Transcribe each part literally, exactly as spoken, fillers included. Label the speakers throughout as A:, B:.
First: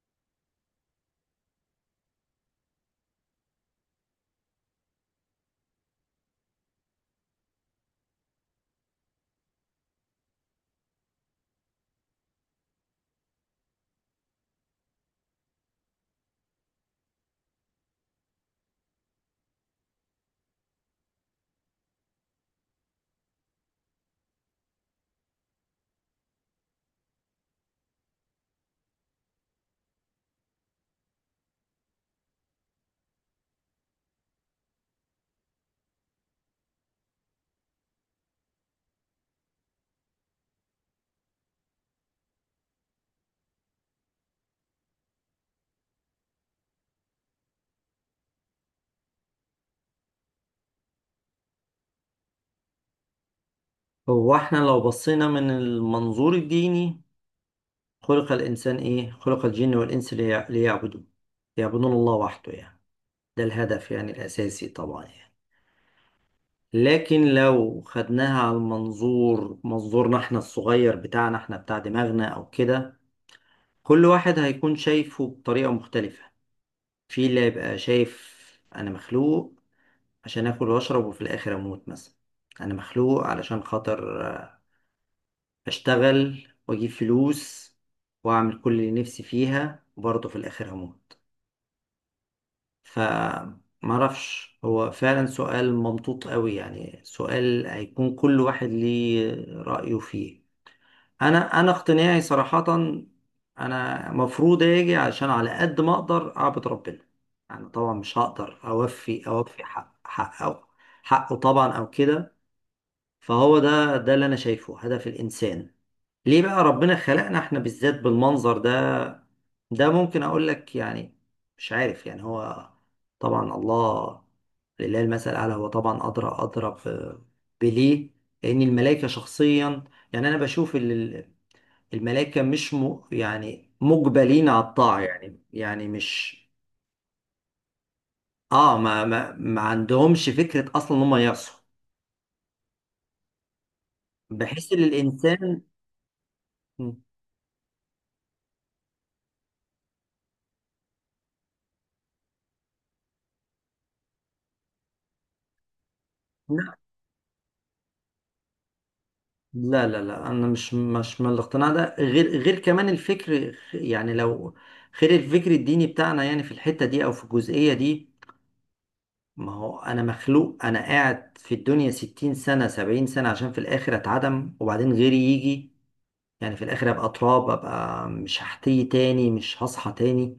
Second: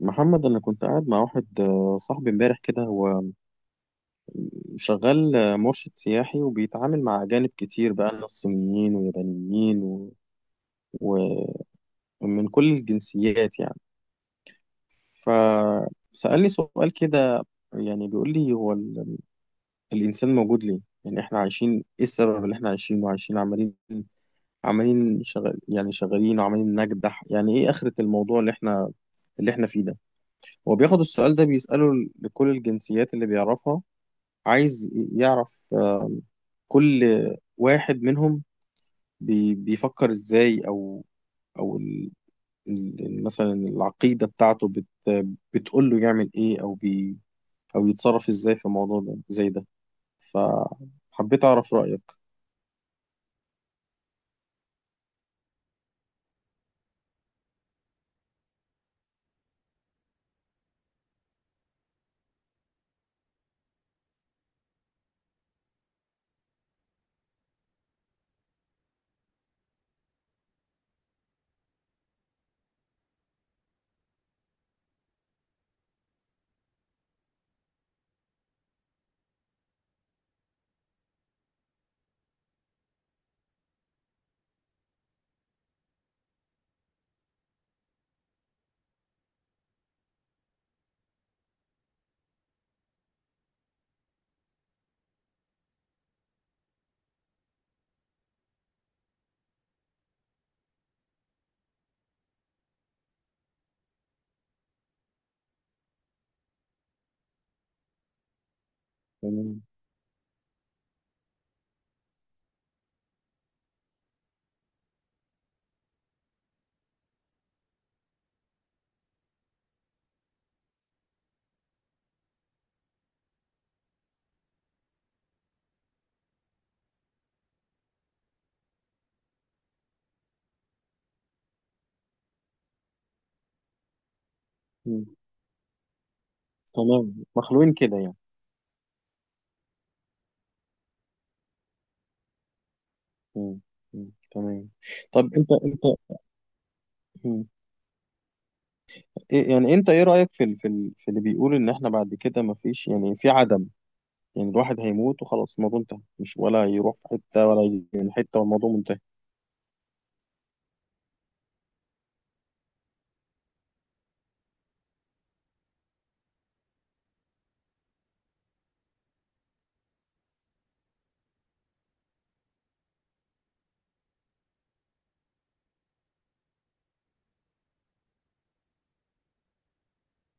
A: محمد، أنا كنت قاعد مع واحد آه، صاحبي امبارح كده. هو شغال آه، مرشد سياحي وبيتعامل مع أجانب كتير، بقى ناس صينيين ويابانيين و- ومن كل الجنسيات يعني. فسألني سؤال كده، يعني بيقول لي هو ال- الإنسان موجود ليه؟ يعني إحنا عايشين إيه السبب اللي إحنا عايشينه؟ عايشين وعايشين، عمالين عمالين شغال، يعني شغالين وعمالين نجدح، يعني إيه آخرة الموضوع اللي إحنا اللي إحنا فيه ده؟ هو بياخد السؤال ده بيسأله لكل الجنسيات اللي بيعرفها. عايز يعرف آم، كل واحد منهم بي- بيفكر ازاي، او او ال- ال- ال- مثلا العقيدة بتاعته بت بتقول له يعمل ايه، او بي او يتصرف ازاي في الموضوع ده زي ده. فحبيت اعرف رأيك.
B: هو احنا لو بصينا من المنظور الديني، خلق الإنسان إيه؟ خلق الجن والإنس ليع- ليعبدوه، يعبدون الله وحده يعني. ده الهدف يعني الأساسي طبعا يعني. لكن لو خدناها على المنظور منظورنا احنا الصغير بتاعنا احنا بتاع دماغنا أو كده، كل واحد هيكون شايفه بطريقة مختلفة. في اللي هيبقى شايف أنا مخلوق عشان آكل وأشرب وفي الآخر أموت مثلا. أنا مخلوق علشان خاطر اشتغل واجيب فلوس واعمل كل اللي نفسي فيها وبرضه في الاخر هموت. ف معرفش، هو فعلا سؤال ممطوط قوي، يعني سؤال هيكون كل واحد ليه رأيه فيه. انا انا اقتناعي صراحة انا مفروض اجي عشان على قد ما اقدر اعبد ربنا. يعني طبعا مش هقدر اوفي
A: تمام.
B: اوفي حق حقه، حقه طبعا او كده. فهو ده ده اللي انا شايفه هدف الانسان. ليه بقى ربنا خلقنا احنا بالذات بالمنظر ده؟ ده ممكن اقول لك يعني مش عارف، يعني هو طبعا الله، لله المثل الاعلى، هو طبعا ادرى ادرى ب- بليه. لان الملائكه شخصيا يعني انا بشوف ال- ال- الملائكه مش م يعني مجبلين على الطاعه،
A: مم.
B: يعني يعني مش،
A: تمام، مخلوقين كده يعني.
B: اه، ما ما, ما عندهمش فكره اصلا ان هم يعصوا.
A: مم. مم. تمام.
B: بحس ان
A: طب انت
B: الانسان،
A: انت مم. إيه- يعني انت ايه رأيك في ال- في ال- في اللي بيقول ان احنا بعد كده مفيش، يعني في عدم؟ يعني الواحد هيموت وخلاص، الموضوع انتهى؟ مش ولا يروح في حتة ولا يجي من حتة والموضوع منتهي
B: لا لا لا انا مش مش من الاقتناع ده، غير غير كمان الفكر، يعني لو غير الفكر الديني بتاعنا يعني في الحتة دي او في الجزئية دي. ما هو انا مخلوق، انا قاعد في الدنيا ستين سنة سبعين سنة عشان في الاخر اتعدم وبعدين غيري يجي؟ يعني في الاخر ابقى تراب، ابقى مش هحتي تاني، مش هصحى تاني؟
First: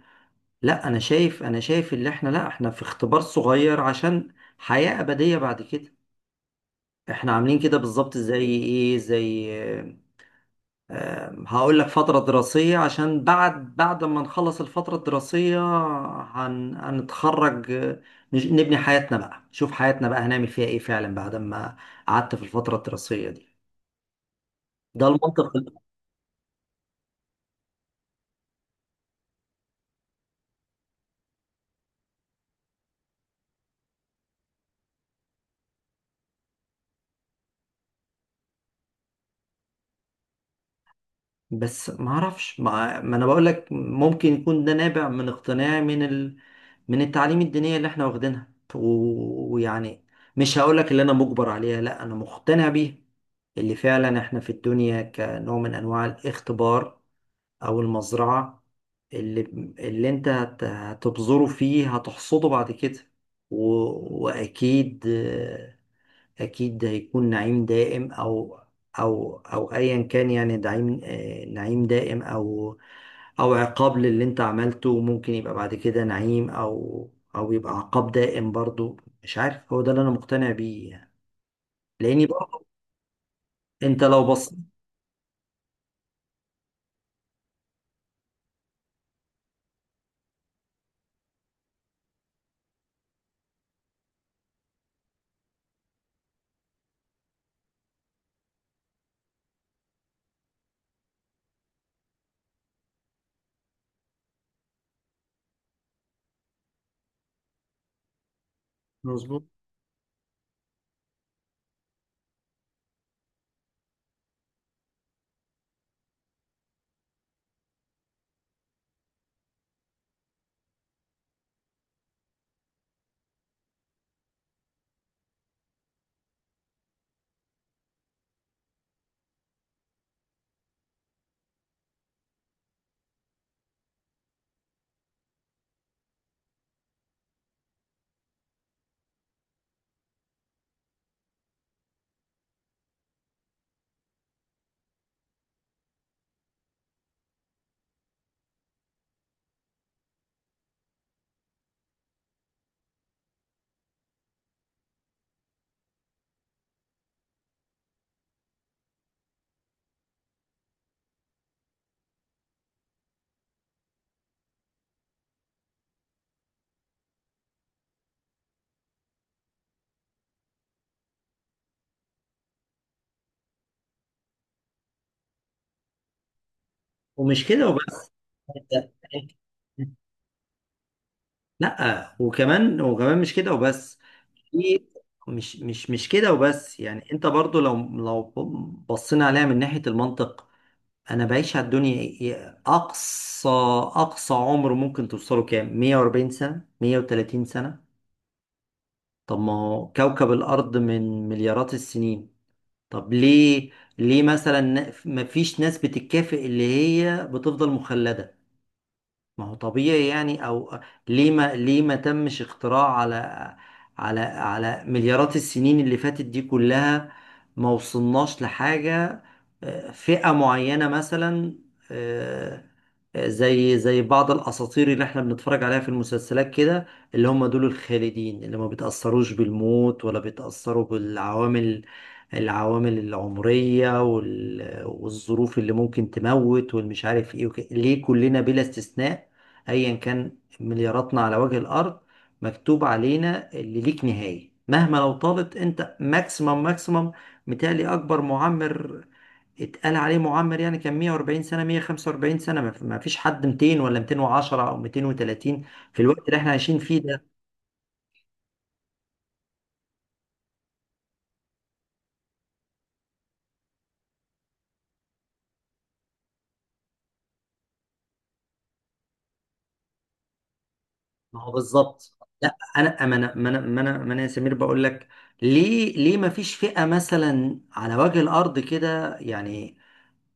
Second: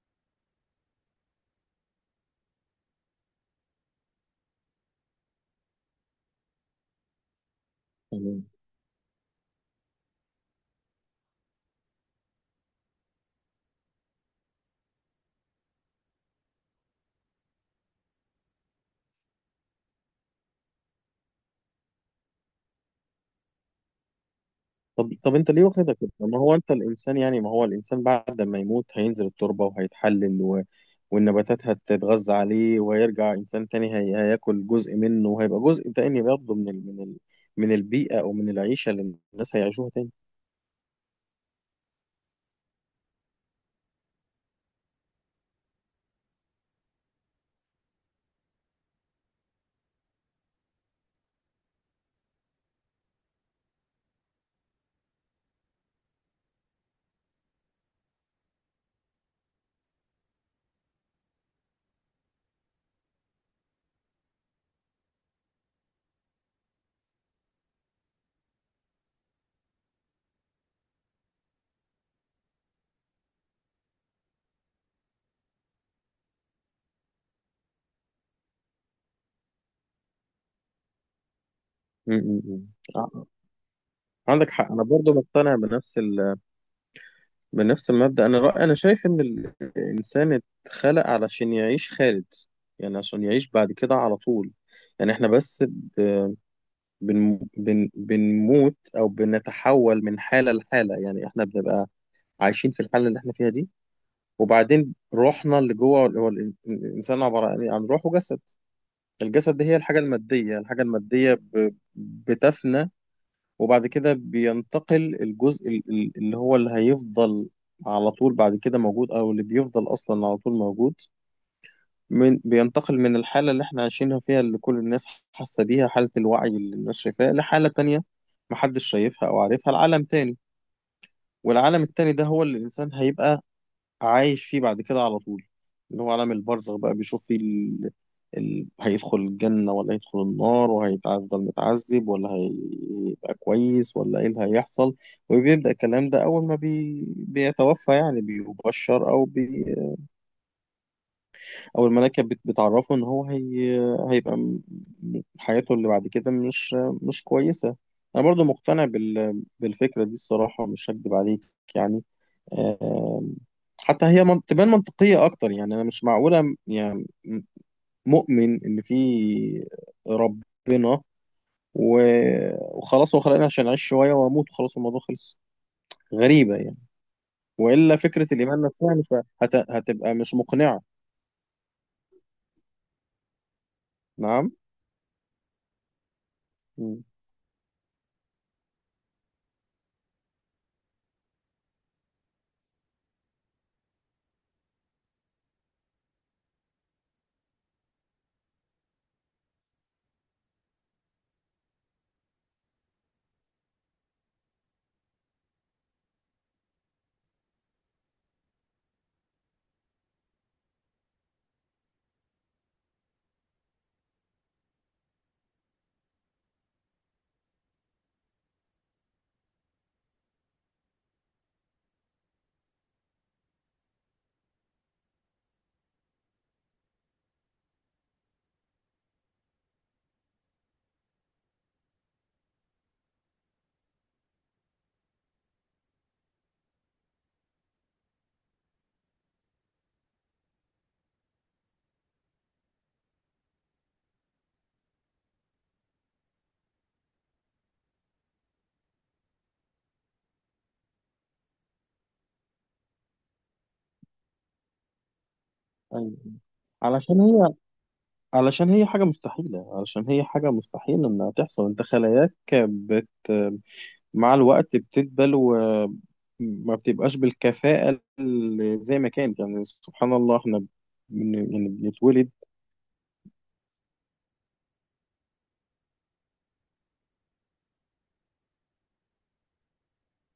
B: لا انا شايف، انا شايف اللي احنا، لا احنا في اختبار صغير عشان حياة ابدية بعد كده. احنا عاملين كده بالظبط زي
A: يعني؟
B: ايه، زي، هقول لك، فترة دراسية عشان بعد بعد ما نخلص الفترة الدراسية هن... هنتخرج آه، نج- نبني حياتنا بقى، نشوف حياتنا بقى هنعمل فيها ايه فعلا بعد ما قعدت في الفترة الدراسية دي. ده
A: طب طب
B: المنطق
A: انت ليه
B: ال-
A: واخدها كده؟ ما هو انت الانسان، يعني ما هو الانسان بعد ما يموت هينزل التربة وهيتحلل، و... والنباتات هتتغذى عليه وهيرجع انسان تاني. هي... هياكل جزء منه وهيبقى جزء تاني برضه من ال... من ال... من البيئة او من العيشة اللي الناس هيعيشوها تاني.
B: بس ما اعرفش، ما... ما انا بقول لك ممكن يكون ده نابع من اقتناع من ال... من التعليم الدينية اللي احنا واخدينها، و- ويعني مش هقول لك اللي انا مجبر عليها، لا انا مقتنع بيها. اللي فعلا احنا في الدنيا كنوع من انواع الاختبار او المزرعه، اللي، اللي انت هت- هتبذره فيه هتحصده بعد كده. و... واكيد، اكيد هيكون نعيم دائم او، او او ايا كان يعني نعيم آه، نعيم دائم او او عقاب للي انت عملته. ممكن يبقى بعد كده نعيم او او يبقى عقاب دائم برضو. مش عارف، هو ده اللي انا مقتنع بيه يعني.
A: م-
B: لاني
A: م-
B: برضو
A: م. ع-
B: انت لو بصيت،
A: عندك حق. انا برضه مقتنع بنفس ال... بنفس المبدأ. أنا رأي أنا شايف إن الإنسان اتخلق علشان يعيش خالد، يعني عشان يعيش بعد كده على طول. يعني إحنا بس ب- بن بن بنموت أو بنتحول من حالة لحالة. يعني إحنا بنبقى عايشين في الحالة اللي إحنا فيها دي، وبعدين روحنا اللي جوه، هو ال- الإنسان عبارة عن إيه؟ عن روح وجسد.
B: مظبوط.
A: الجسد دي هي الحاجة المادية، الحاجة المادية ب- بتفنى. وبعد كده بينتقل الجزء ال- ال- اللي هو اللي هيفضل على طول بعد كده موجود، او اللي بيفضل اصلا على طول موجود. من بينتقل من الحالة اللي احنا عايشينها فيها، اللي كل الناس حاسة بيها، حالة الوعي اللي الناس شايفاها، لحالة تانية محدش شايفها او عارفها، لعالم تاني. والعالم التاني ده هو اللي الانسان هيبقى عايش فيه بعد كده على طول، اللي هو عالم البرزخ بقى، بيشوف فيه ال... ال... هيدخل الجنة ولا هيدخل النار، وهيفضل متعذب ولا هيبقى كويس، ولا ايه اللي هيحصل. وبيبدأ الكلام ده أول ما بي... بيتوفى، يعني بيبشر أو بي... أو الملائكة بت... بتعرفه إن هو هي... هيبقى م... حياته اللي بعد كده مش مش كويسة. أنا برضو مقتنع بال... بالفكرة دي الصراحة، مش هكدب عليك. يعني آم، حتى هي من- تبان منطقية أكتر. يعني أنا مش معقولة يعني مؤمن إن في ربنا و- وخلاص هو خلقني عشان أعيش شوية وأموت وخلاص الموضوع خلص. غريبة يعني.
B: ومش كده
A: وإلا
B: وبس،
A: فكرة الإيمان نفسها مش هت...
B: انت،
A: هتبقى مش مقنعة.
B: لا وكمان، وكمان مش كده وبس.
A: نعم.
B: في، مش مش مش كده وبس
A: مم.
B: يعني، انت برضو لو لو بصينا عليها من ناحية المنطق، انا بعيش على الدنيا إيه- إيه، اقصى، اقصى عمر ممكن توصله كام؟ مية وأربعين سنة، مية وتلاتين سنة. طب ما هو كوكب الارض من مليارات السنين، طب ليه، ليه مثلا ما فيش ناس بتتكافئ اللي هي بتفضل مخلدة؟ ما هو طبيعي يعني. او ليه، ما ليه ما تمش اختراع على، على على مليارات السنين اللي فاتت دي كلها ما وصلناش لحاجة؟ آه، فئة معينة مثلا، آه، آه، زي زي بعض الاساطير اللي احنا بنتفرج عليها في المسلسلات كده، اللي هم دول الخالدين اللي ما بيتأثروش بالموت ولا بيتأثروا بالعوامل، العوامل العمرية وال- والظروف اللي ممكن تموت والمش عارف ايه وكده. ليه كلنا بلا استثناء، ايا كان ملياراتنا على وجه الارض، مكتوب علينا اللي ليك نهاية مهما لو طالت؟ انت ماكسيمم، ماكسيمم، متهيألي اكبر معمر اتقال عليه معمر يعني كان مية وأربعين سنة، مية وخمسة وأربعين سنة. ما ما فيش حد ميتين ولا ميتين وعشرة او ميتين وتلاتين في
A: أيوة.
B: الوقت اللي احنا عايشين فيه
A: علشان
B: ده.
A: هي علشان هي حاجة مستحيلة، علشان هي حاجة مستحيل إنها تحصل. أنت خلاياك بت مع الوقت بتدبل وما بتبقاش بالكفاءة اللي زي ما كانت. يعني سبحان الله، احنا بن
B: ما هو
A: يعني
B: بالظبط.
A: بنتولد.
B: لا انا، ما انا ما انا ما انا ما أنا يا سمير بقول لك، ليه، ليه ما فيش فئة مثلا على وجه الارض كده يعني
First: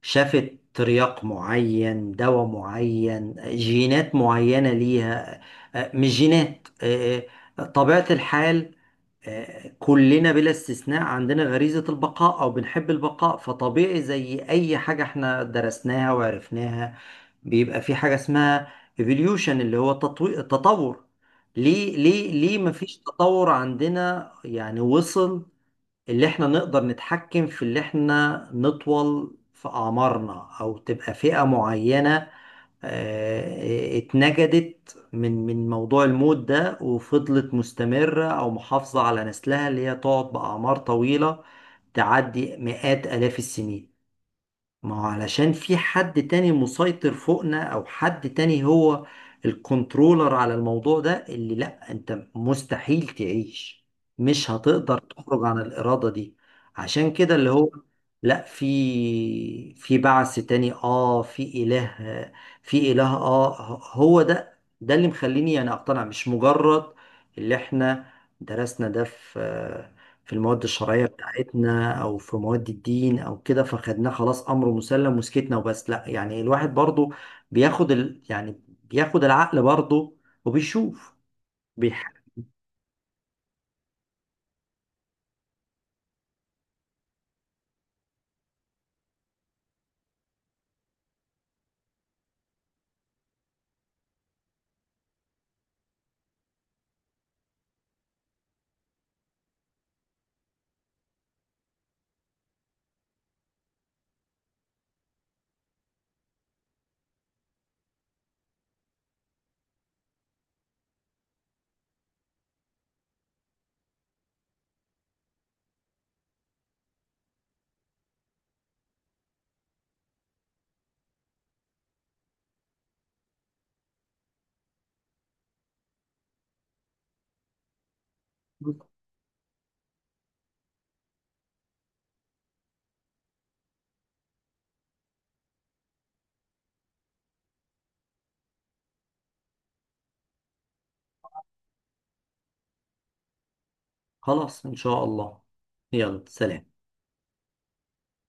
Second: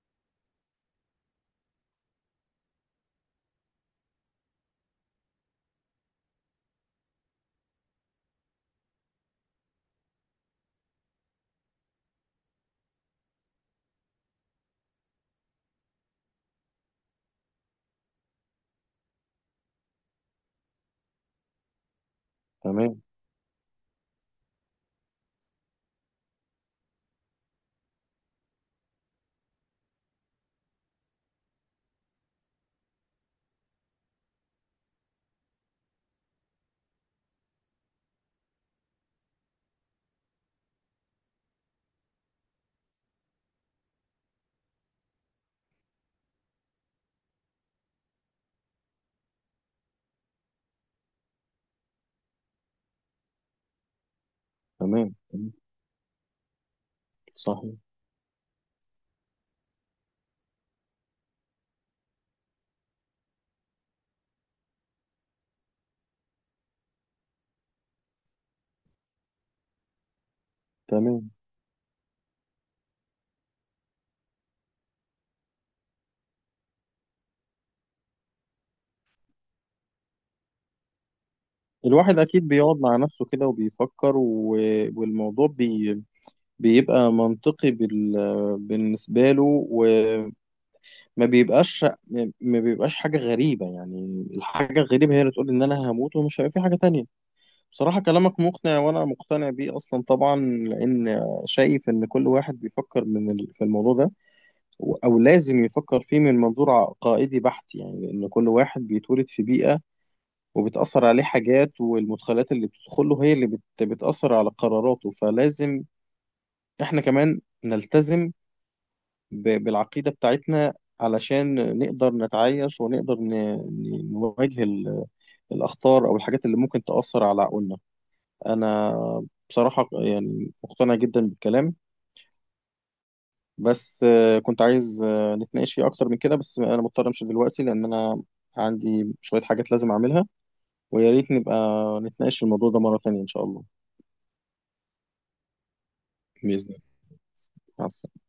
B: شافت ترياق معين، دواء معين، جينات معينة ليها؟ آه، مش جينات، آه، آه، طبيعة الحال. آه، كلنا بلا استثناء عندنا غريزة البقاء أو بنحب البقاء، فطبيعي زي أي حاجة احنا درسناها وعرفناها، بيبقى في حاجة اسمها evolution اللي هو تطوي- تطور. ليه ليه ليه مفيش
A: تمام.
B: تطور عندنا يعني وصل اللي احنا نقدر نتحكم في اللي احنا نطول في أعمارنا، أو تبقى فئة معينة آه، اتنجدت من من موضوع الموت ده وفضلت مستمرة أو محافظة على نسلها، اللي هي تقعد بأعمار طويلة تعدي مئات آلاف السنين؟ ما هو علشان في حد تاني مسيطر فوقنا، او حد تاني هو الكنترولر على الموضوع ده اللي، لا انت مستحيل تعيش، مش هتقدر
A: تمام
B: تخرج
A: تمام،
B: عن الارادة دي. عشان كده اللي هو،
A: صحيح.
B: لا، في في بعث تاني، اه، في اله، في اله، اه، هو ده ده اللي مخليني يعني اقتنع، مش مجرد اللي احنا درسنا ده في، في المواد الشرعية
A: تمام.
B: بتاعتنا أو في مواد الدين أو كده فخدناه خلاص أمر مسلم وسكتنا وبس. لا يعني الواحد برضو بياخد ال... يعني بياخد العقل برضو، وبيشوف، بيح...
A: الواحد أكيد بيقعد مع نفسه كده وبيفكر، و... والموضوع بي... بيبقى منطقي بال... بالنسبة له، وما بيبقاش ما بيبقاش حاجة غريبة. يعني الحاجة الغريبة هي اللي تقول إن أنا هموت ومش هيبقى في حاجة تانية. بصراحة كلامك مقنع وأنا مقتنع بيه أصلا طبعا. لأن شايف إن كل واحد بيفكر من ال- في الموضوع ده، و- أو لازم يفكر فيه من منظور عقائدي بحت. يعني لأن كل واحد بيتولد في بيئة، وبتأثر عليه حاجات، والمدخلات اللي بتدخله هي اللي بت- بتأثر على قراراته. فلازم إحنا كمان نلتزم ب- بالعقيدة بتاعتنا، علشان نقدر نتعايش ونقدر ن- ن- نواجه ال- الأخطار أو الحاجات اللي ممكن تأثر على عقولنا. انا بصراحة يعني مقتنع جدا بالكلام، بس آه، كنت عايز آه، نتناقش فيه اكتر من كده. بس انا مضطر امشي دلوقتي لان انا عندي شوية حاجات لازم اعملها. ويا ريت نبقى نتناقش في الموضوع ده مرة تانية ان شاء الله.
B: خلاص إن شاء الله. يلا
A: بإذن
B: سلام.
A: الله. مع السلامة.